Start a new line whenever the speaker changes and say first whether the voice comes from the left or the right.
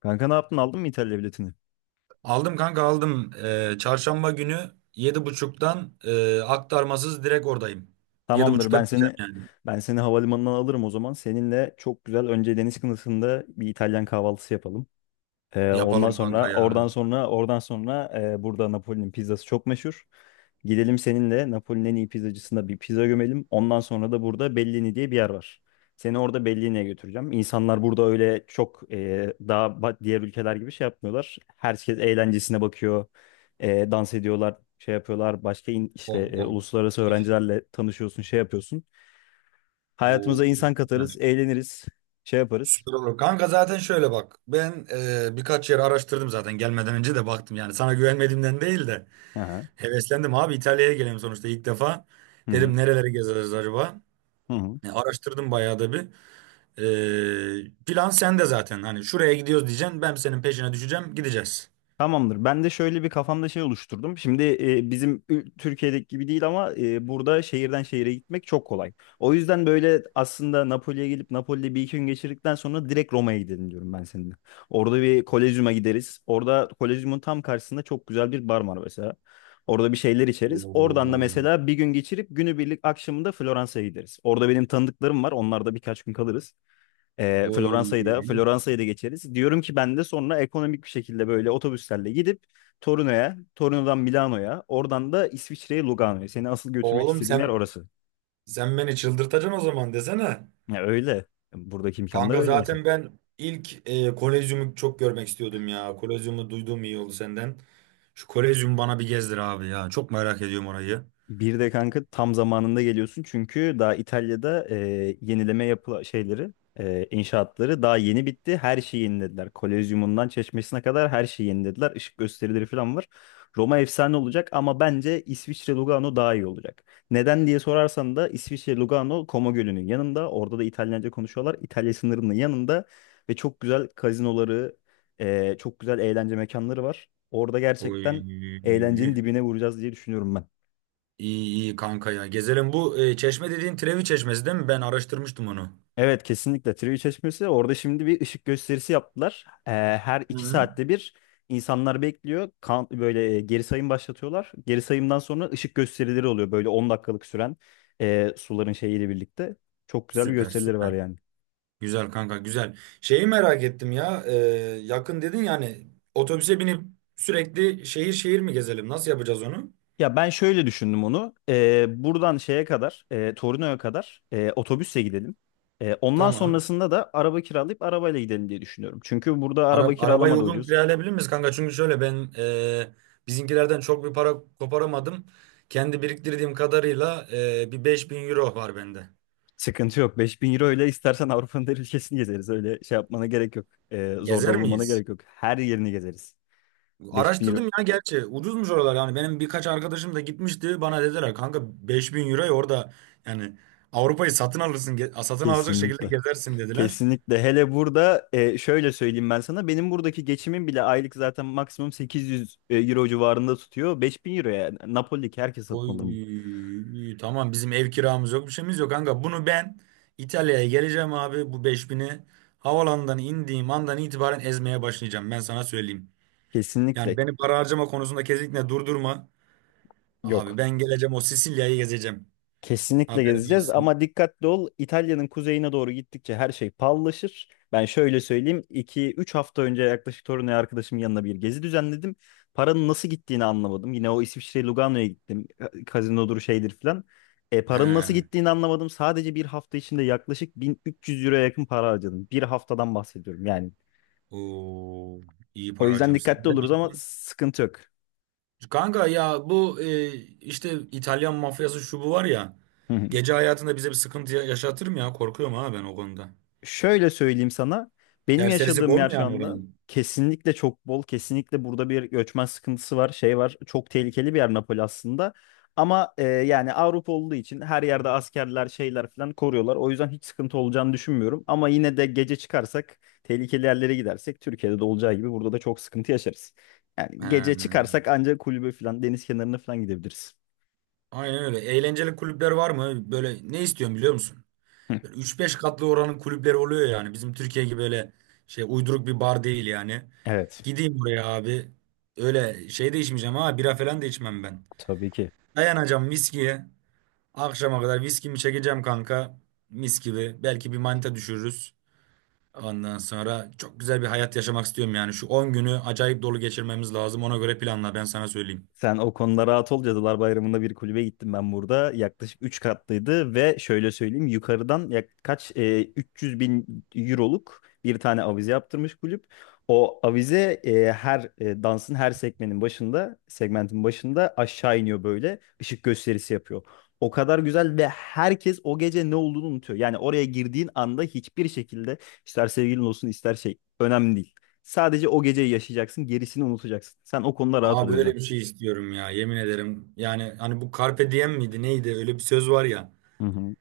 left: Kanka ne yaptın? Aldın mı İtalya biletini?
right: Aldım kanka aldım. Çarşamba günü 7:30'dan aktarmasız direkt oradayım. Yedi
left: Tamamdır.
right: buçukta
left: Ben
right: biteceğim
left: seni
right: yani.
left: ben seni havalimanından alırım o zaman. Seninle çok güzel önce deniz kıyısında bir İtalyan kahvaltısı yapalım. Ondan
right: Yapalım
left: sonra
right: kanka ya.
left: burada Napoli'nin pizzası çok meşhur. Gidelim seninle Napoli'nin en iyi pizzacısında bir pizza gömelim. Ondan sonra da burada Bellini diye bir yer var. Seni orada Bellini'ye götüreceğim. İnsanlar burada öyle çok diğer ülkeler gibi şey yapmıyorlar. Herkes eğlencesine bakıyor. Dans ediyorlar, şey yapıyorlar. Başka in- işte
right: Oh oh.
left: uluslararası
right: Müthiş.
left: öğrencilerle tanışıyorsun, şey yapıyorsun. Hayatımıza
right: Oo,
left: insan katarız,
right: süper.
left: eğleniriz, şey yaparız.
right: Süper olur. Kanka zaten şöyle bak. Ben birkaç yer araştırdım, zaten gelmeden önce de baktım yani. Sana güvenmediğimden değil de
left: Aha.
right: heveslendim abi, İtalya'ya gelelim sonuçta ilk defa.
left: Hı hı.
right: Dedim nereleri gezeriz acaba?
left: Hı hı.
right: Araştırdım bayağı da bir. Plan sende zaten. Hani şuraya gidiyoruz diyeceksin. Ben senin peşine düşeceğim. Gideceğiz.
left: Tamamdır. Ben de şöyle bir kafamda şey oluşturdum. Şimdi Türkiye'deki gibi değil ama burada şehirden şehire gitmek çok kolay. O yüzden böyle aslında Napoli'ye gelip Napoli'de bir iki gün geçirdikten sonra direkt Roma'ya gidelim diyorum ben seninle. Orada bir Kolezyum'a gideriz. Orada Kolezyum'un tam karşısında çok güzel bir bar var mesela. Orada bir şeyler içeriz. Oradan da
right: Oo.
left: mesela bir gün geçirip günübirlik akşamında Floransa'ya gideriz. Orada benim tanıdıklarım var. Onlarda birkaç gün kalırız.
right: Oy.
left: Floransa'yı da geçeriz. Diyorum ki ben de sonra ekonomik bir şekilde böyle otobüslerle gidip Torino'ya, Torino'dan Milano'ya, oradan da İsviçre'ye, Lugano'ya. Seni asıl götürmek
right: Oğlum,
left: istediğim yer
right: sen
left: orası.
right: sen beni çıldırtacaksın o zaman desene.
left: Ya öyle. Buradaki imkanlar
right: Kanka
left: öyle mesela.
right: zaten ben ilk Kolezyum'u çok görmek istiyordum ya. Kolezyum'u duyduğum iyi oldu senden. Şu Kolezyum bana bir gezdir abi ya. Çok merak ediyorum orayı.
left: Bir de kanka tam zamanında geliyorsun çünkü daha İtalya'da yenileme yapı şeyleri inşaatları daha yeni bitti. Her şeyi yenilediler. Kolezyumundan çeşmesine kadar her şeyi yenilediler. Işık gösterileri falan var. Roma efsane olacak ama bence İsviçre Lugano daha iyi olacak. Neden diye sorarsan da İsviçre Lugano Como Gölü'nün yanında. Orada da İtalyanca konuşuyorlar. İtalya sınırının yanında ve çok güzel kazinoları, çok güzel eğlence mekanları var. Orada
right: Oy.
left: gerçekten eğlencenin
right: İyi
left: dibine vuracağız diye düşünüyorum ben.
right: iyi kanka ya. Gezelim, bu çeşme dediğin Trevi Çeşmesi değil mi? Ben araştırmıştım onu.
left: Evet, kesinlikle Trivi Çeşmesi orada şimdi bir ışık gösterisi yaptılar. Her iki
right: Hı.
left: saatte bir insanlar bekliyor. Böyle geri sayım başlatıyorlar. Geri sayımdan sonra ışık gösterileri oluyor. Böyle 10 dakikalık süren suların şeyiyle birlikte. Çok güzel bir
right: Süper
left: gösterileri var
right: süper.
left: yani.
right: Güzel kanka güzel. Şeyi merak ettim ya. Yakın dedin yani, otobüse binip sürekli şehir şehir mi gezelim? Nasıl yapacağız onu?
left: Ya ben şöyle düşündüm onu. Buradan şeye kadar, Torino'ya kadar otobüsle gidelim. Ondan
right: Tamam.
left: sonrasında da araba kiralayıp arabayla gidelim diye düşünüyorum. Çünkü burada araba
right: Arabayı
left: kiralama da
right: uygun
left: ucuz.
right: kiralayabilir miyiz kanka? Çünkü şöyle, ben bizimkilerden çok bir para koparamadım. Kendi biriktirdiğim kadarıyla bir 5.000 euro var bende.
left: Sıkıntı yok. Beş bin euro ile istersen Avrupa'nın her ülkesini gezeriz. Öyle şey yapmana gerek yok. Zorda
right: Gezer
left: bulunmana
right: miyiz?
left: gerek yok. Her yerini gezeriz. Beş bin euro
right: Araştırdım ya gerçi. Ucuzmuş oralar yani. Benim birkaç arkadaşım da gitmişti. Bana dediler kanka, 5.000 euroya orada yani Avrupa'yı satın alırsın, satın alacak şekilde
left: kesinlikle.
right: gezersin dediler.
left: Kesinlikle. Hele burada şöyle söyleyeyim ben sana. Benim buradaki geçimim bile aylık zaten maksimum 800 euro civarında tutuyor. 5.000 euroya Napoli'deki herkes satın alır mı?
right: Oy, tamam, bizim ev kiramız yok, bir şeyimiz yok kanka. Bunu ben İtalya'ya geleceğim abi, bu 5.000'i havalandan indiğim andan itibaren ezmeye başlayacağım, ben sana söyleyeyim. Yani
left: Kesinlikle
right: beni para harcama konusunda kesinlikle durdurma. Abi
left: yok.
right: ben geleceğim, o Sicilya'yı gezeceğim.
left: Kesinlikle
right: Haberin
left: gezeceğiz
right: olsun.
left: ama dikkatli ol. İtalya'nın kuzeyine doğru gittikçe her şey pallaşır. Ben şöyle söyleyeyim. İki üç hafta önce yaklaşık Torino'ya arkadaşımın yanına bir gezi düzenledim. Paranın nasıl gittiğini anlamadım. Yine o İsviçre Lugano'ya gittim. Kazinodur şeydir filan.
right: He.
left: Paranın nasıl gittiğini anlamadım. Sadece bir hafta içinde yaklaşık 1.300 euroya yakın para harcadım. Bir haftadan bahsediyorum yani.
right: Oo, iyi
left: O
right: para
left: yüzden
right: harcamışsın.
left: dikkatli
right: Demek
left: oluruz ama
right: ki-
left: sıkıntı yok.
right: Kanka ya, bu işte İtalyan mafyası şu bu var ya. Gece hayatında bize bir sıkıntı yaşatır mı ya? Korkuyorum ha ben o konuda.
left: Şöyle söyleyeyim sana. Benim
right: Serserisi
left: yaşadığım
right: bol
left: yer
right: mu
left: şu
right: yani
left: anda
right: oranın?
left: kesinlikle çok bol. Kesinlikle burada bir göçmen sıkıntısı var. Şey var. Çok tehlikeli bir yer Napoli aslında. Ama yani Avrupa olduğu için her yerde askerler şeyler falan koruyorlar. O yüzden hiç sıkıntı olacağını düşünmüyorum. Ama yine de gece çıkarsak tehlikeli yerlere gidersek Türkiye'de de olacağı gibi burada da çok sıkıntı yaşarız. Yani gece
right: Ee,
left: çıkarsak ancak kulübe falan deniz kenarına falan gidebiliriz.
right: aynen öyle. Eğlenceli kulüpler var mı? Böyle ne istiyorum biliyor musun?
left: Hı.
right: Böyle 3-5 katlı oranın kulüpleri oluyor yani. Bizim Türkiye gibi böyle şey uyduruk bir bar değil yani.
left: Evet.
right: Gideyim oraya abi. Öyle şey de içmeyeceğim ha. Bira falan da içmem ben.
left: Tabii ki.
right: Dayanacağım viskiye. Akşama kadar viskimi çekeceğim kanka. Mis gibi. Belki bir manita düşürürüz. Ondan sonra çok güzel bir hayat yaşamak istiyorum yani. Şu 10 günü acayip dolu geçirmemiz lazım. Ona göre planla, ben sana söyleyeyim.
left: Sen o konuda rahat ol. Cadılar Bayramı'nda bir kulübe gittim ben burada. Yaklaşık 3 katlıydı ve şöyle söyleyeyim yukarıdan 300 bin euroluk bir tane avize yaptırmış kulüp. O avize her dansın her segmentin başında aşağı iniyor böyle ışık gösterisi yapıyor. O kadar güzel ve herkes o gece ne olduğunu unutuyor. Yani oraya girdiğin anda hiçbir şekilde ister sevgilin olsun ister şey önemli değil. Sadece o geceyi yaşayacaksın, gerisini unutacaksın. Sen o konuda rahat ol
right: Abi
left: o yüzden.
right: böyle bir şey istiyorum ya, yemin ederim. Yani hani bu Carpe diem miydi neydi, öyle bir söz var ya.
left: Hı hı.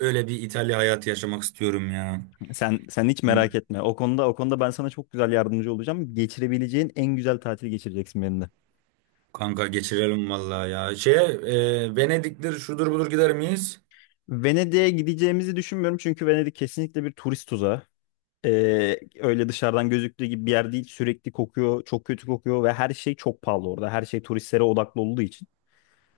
right: Öyle bir İtalya hayatı yaşamak istiyorum ya.
left: Sen hiç merak etme. O konuda ben sana çok güzel yardımcı olacağım. Geçirebileceğin en güzel tatili geçireceksin benimle.
right: Kanka geçirelim vallahi ya. Şeye, Venedik'tir şudur budur, gider miyiz?
left: Venedik'e gideceğimizi düşünmüyorum çünkü Venedik kesinlikle bir turist tuzağı. Öyle dışarıdan gözüktüğü gibi bir yer değil. Sürekli kokuyor, çok kötü kokuyor ve her şey çok pahalı orada. Her şey turistlere odaklı olduğu için.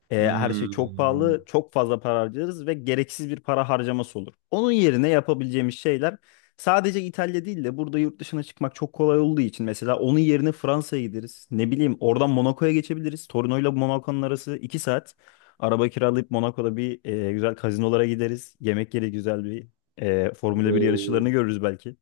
left: Her şey çok
right: Hmm.
left: pahalı, çok fazla para harcarız ve gereksiz bir para harcaması olur. Onun yerine yapabileceğimiz şeyler sadece İtalya değil de burada yurt dışına çıkmak çok kolay olduğu için mesela onun yerine Fransa'ya gideriz. Ne bileyim oradan Monaco'ya geçebiliriz. Torino'yla Monaco'nun arası 2 saat. Araba kiralayıp Monaco'da bir güzel kazinolara gideriz. Yemek yeri güzel bir Formula 1
right: Oo.
left: yarışçılarını görürüz belki.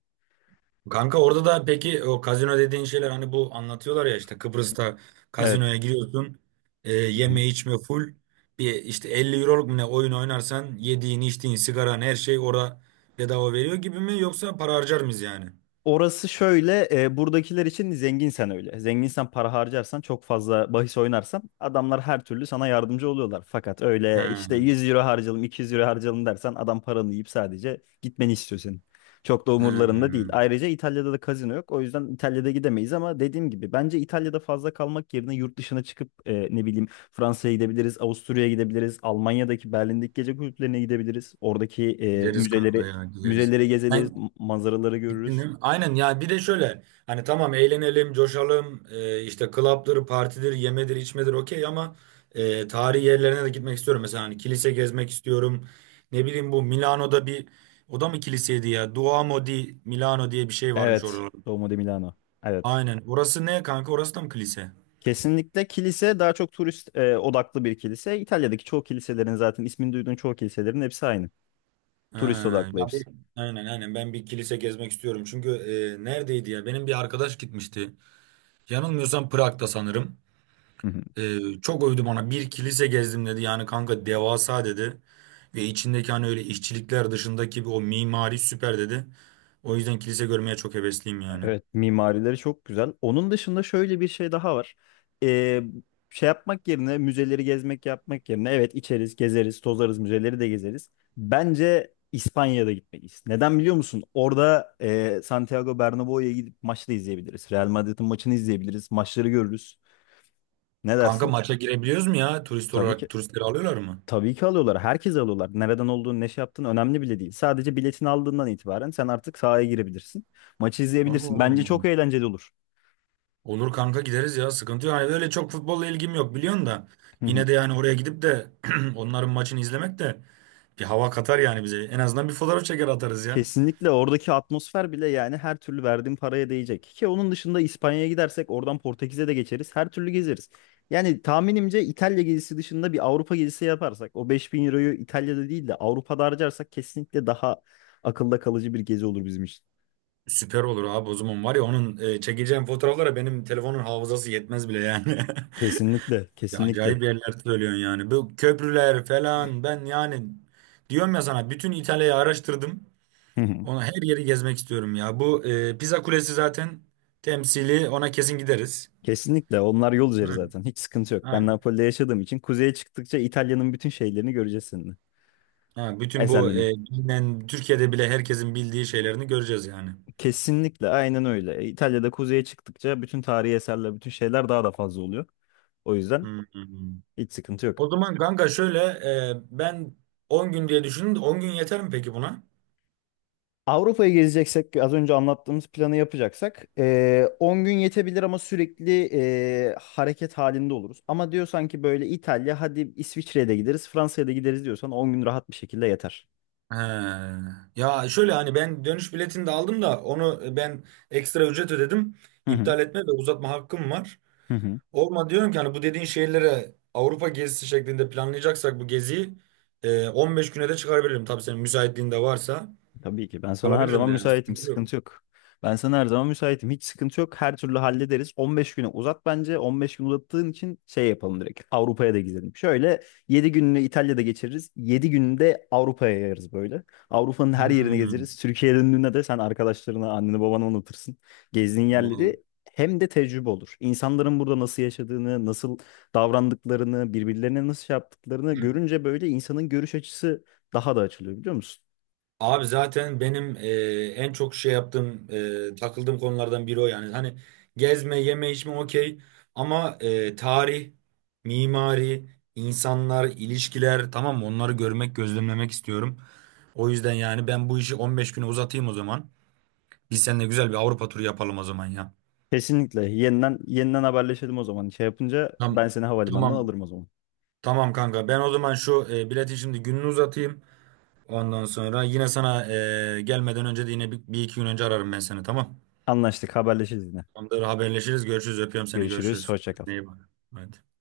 right: Kanka orada da peki o kazino dediğin şeyler, hani bu anlatıyorlar ya, işte Kıbrıs'ta
left: Evet.
right: kazinoya giriyorsun, yeme içme full bir, işte 50 euroluk mu ne oyun oynarsan yediğin içtiğin sigaran her şey orada bedava veriyor gibi mi, yoksa para harcar mıyız yani?
left: Orası şöyle, buradakiler için zenginsen öyle. Zenginsen para harcarsan, çok fazla bahis oynarsan adamlar her türlü sana yardımcı oluyorlar. Fakat
right: He,
left: öyle işte 100 euro harcayalım, 200 euro harcayalım dersen adam paranı yiyip sadece gitmeni istiyor senin. Çok da umurlarında değil.
right: he.
left: Ayrıca İtalya'da da kazino yok. O yüzden İtalya'da gidemeyiz ama dediğim gibi bence İtalya'da fazla kalmak yerine yurt dışına çıkıp ne bileyim Fransa'ya gidebiliriz, Avusturya'ya gidebiliriz, Almanya'daki Berlin'deki gece kulüplerine gidebiliriz. Oradaki
right: Gideriz kanka
left: müzeleri
right: ya, gideriz.
left: müzeleri
right: Sen,
left: gezeriz, manzaraları görürüz.
right: dinledim. Aynen ya, bir de şöyle, hani tamam, eğlenelim, coşalım, işte club'dır, partidir, yemedir, içmedir, okey ama tarihi yerlerine de gitmek istiyorum. Mesela hani kilise gezmek istiyorum. Ne bileyim, bu Milano'da bir, o da mı kiliseydi ya? Duomo di Milano diye bir şey varmış
left: Evet.
right: orada.
left: Duomo di Milano. Evet.
right: Aynen. Orası ne kanka? Orası da mı kilise?
left: Kesinlikle kilise daha çok turist odaklı bir kilise. İtalya'daki çoğu kiliselerin zaten ismini duyduğun çoğu kiliselerin hepsi aynı.
right: Ha,
left: Turist odaklı
right: ya
left: hepsi.
right: aynen aynen ben bir kilise gezmek istiyorum. Çünkü neredeydi ya? Benim bir arkadaş gitmişti. Yanılmıyorsam Prag'da sanırım.
left: Hı hı.
right: Çok övdü bana. Bir kilise gezdim dedi. Yani kanka devasa dedi. Ve içindeki hani öyle işçilikler dışındaki bir o mimari süper dedi. O yüzden kilise görmeye çok hevesliyim yani.
left: Evet, mimarileri çok güzel. Onun dışında şöyle bir şey daha var. Ee, Şey yapmak yerine müzeleri gezmek yapmak yerine evet içeriz, gezeriz, tozarız, müzeleri de gezeriz. Bence İspanya'da gitmeliyiz. Neden biliyor musun? Orada Santiago Bernabéu'ya gidip maçı da izleyebiliriz. Real Madrid'in maçını izleyebiliriz. Maçları görürüz. Ne
right: Kanka ya,
left: dersin?
right: maça girebiliyoruz mu ya? Turist
left: Tabii ki
right: olarak turistleri alıyorlar mı?
left: tabii ki alıyorlar. Herkes alıyorlar. Nereden olduğunu, ne şey yaptığın önemli bile değil. Sadece biletini aldığından itibaren sen artık sahaya girebilirsin. Maçı izleyebilirsin. Bence çok
right: Oo.
left: eğlenceli olur.
right: Olur kanka, gideriz ya. Sıkıntı yok. Hani öyle çok futbolla ilgim yok, biliyorsun da.
left: Hı hı.
right: Yine de yani oraya gidip de onların maçını izlemek de bir hava katar yani bize. En azından bir fotoğraf çeker atarız ya.
left: Kesinlikle oradaki atmosfer bile yani her türlü verdiğim paraya değecek. Ki onun dışında İspanya'ya gidersek oradan Portekiz'e de geçeriz. Her türlü gezeriz. Yani tahminimce İtalya gezisi dışında bir Avrupa gezisi yaparsak o 5.000 euroyu İtalya'da değil de Avrupa'da harcarsak kesinlikle daha akılda kalıcı bir gezi olur bizim için.
right: Süper olur abi, o zaman var ya onun çekeceğim fotoğraflara benim telefonun hafızası yetmez bile yani.
left: Kesinlikle,
right: Ya
left: kesinlikle.
right: acayip yerler söylüyorsun yani. Bu köprüler falan, ben yani diyorum ya sana, bütün İtalya'yı araştırdım. Ona, her yeri gezmek istiyorum ya. Bu Pisa Kulesi zaten temsili, ona kesin gideriz.
left: Kesinlikle onlar yol üzeri
right: Hı,
left: zaten hiç sıkıntı yok. Ben
right: aynen.
left: Napoli'de yaşadığım için kuzeye çıktıkça İtalya'nın bütün şeylerini göreceğiz seninle.
right: Ha, bütün bu
left: Eserlerini.
right: bilinen Türkiye'de bile herkesin bildiği şeylerini göreceğiz yani.
left: Kesinlikle aynen öyle. İtalya'da kuzeye çıktıkça bütün tarihi eserler, bütün şeyler daha da fazla oluyor. O
right: Hı,
left: yüzden
right: hı, hı.
left: hiç sıkıntı yok.
right: O zaman kanka şöyle, ben 10 gün diye düşündüm, de 10 gün yeter mi peki buna?
left: Avrupa'yı gezeceksek az önce anlattığımız planı yapacaksak 10 gün yetebilir ama sürekli hareket halinde oluruz. Ama diyor sanki böyle İtalya hadi İsviçre'ye de gideriz Fransa'ya da gideriz diyorsan 10 gün rahat bir şekilde yeter.
right: He. Ya şöyle, hani ben dönüş biletini de aldım da, onu ben ekstra ücret ödedim.
left: Hı hı.
right: İptal etme ve uzatma hakkım var.
left: Hı hı.
right: Olma diyorum ki hani, bu dediğin şehirlere Avrupa gezisi şeklinde planlayacaksak bu geziyi 15 güne de çıkarabilirim. Tabii senin müsaitliğin de varsa
left: Tabii ki. Ben sana her
right: kalabilirim
left: zaman
right: de, yani
left: müsaitim.
right: sıkıntı yok.
left: Sıkıntı yok. Ben sana her zaman müsaitim. Hiç sıkıntı yok. Her türlü hallederiz. 15 güne uzat bence. 15 gün uzattığın için şey yapalım direkt. Avrupa'ya da gidelim. Şöyle 7 gününü İtalya'da geçiririz. Yedi gününü de Avrupa'ya yayarız böyle. Avrupa'nın her yerini
right: Hmm.
left: gezeriz. Türkiye'ye döndüğünde de sen arkadaşlarına, anneni, babanı unutursun. Gezdiğin
right: Vallahi.
left: yerleri hem de tecrübe olur. İnsanların burada nasıl yaşadığını, nasıl davrandıklarını, birbirlerine nasıl şey yaptıklarını görünce böyle insanın görüş açısı daha da açılıyor biliyor musun?
right: Abi zaten benim en çok şey yaptığım, takıldığım konulardan biri o yani. Hani gezme, yeme, içme okey ama tarih, mimari, insanlar, ilişkiler, tamam mı? Onları görmek, gözlemlemek istiyorum. O yüzden yani ben bu işi 15 güne uzatayım o zaman. Biz seninle güzel bir Avrupa turu yapalım o zaman ya.
left: Kesinlikle. Yeniden yeniden haberleşelim o zaman. Şey yapınca
right: Tamam,
left: ben seni havalimanından
right: tamam,
left: alırım o zaman.
right: tamam kanka. Ben o zaman şu biletin şimdi gününü uzatayım. Ondan sonra yine sana gelmeden önce de yine bir iki gün önce ararım ben seni, tamam.
left: Anlaştık. Haberleşiriz yine.
right: Tamamdır, haberleşiriz. Görüşürüz. Öpüyorum seni.
left: Görüşürüz.
right: Görüşürüz.
left: Hoşça kal.
right: Kendine iyi bak. Hadi.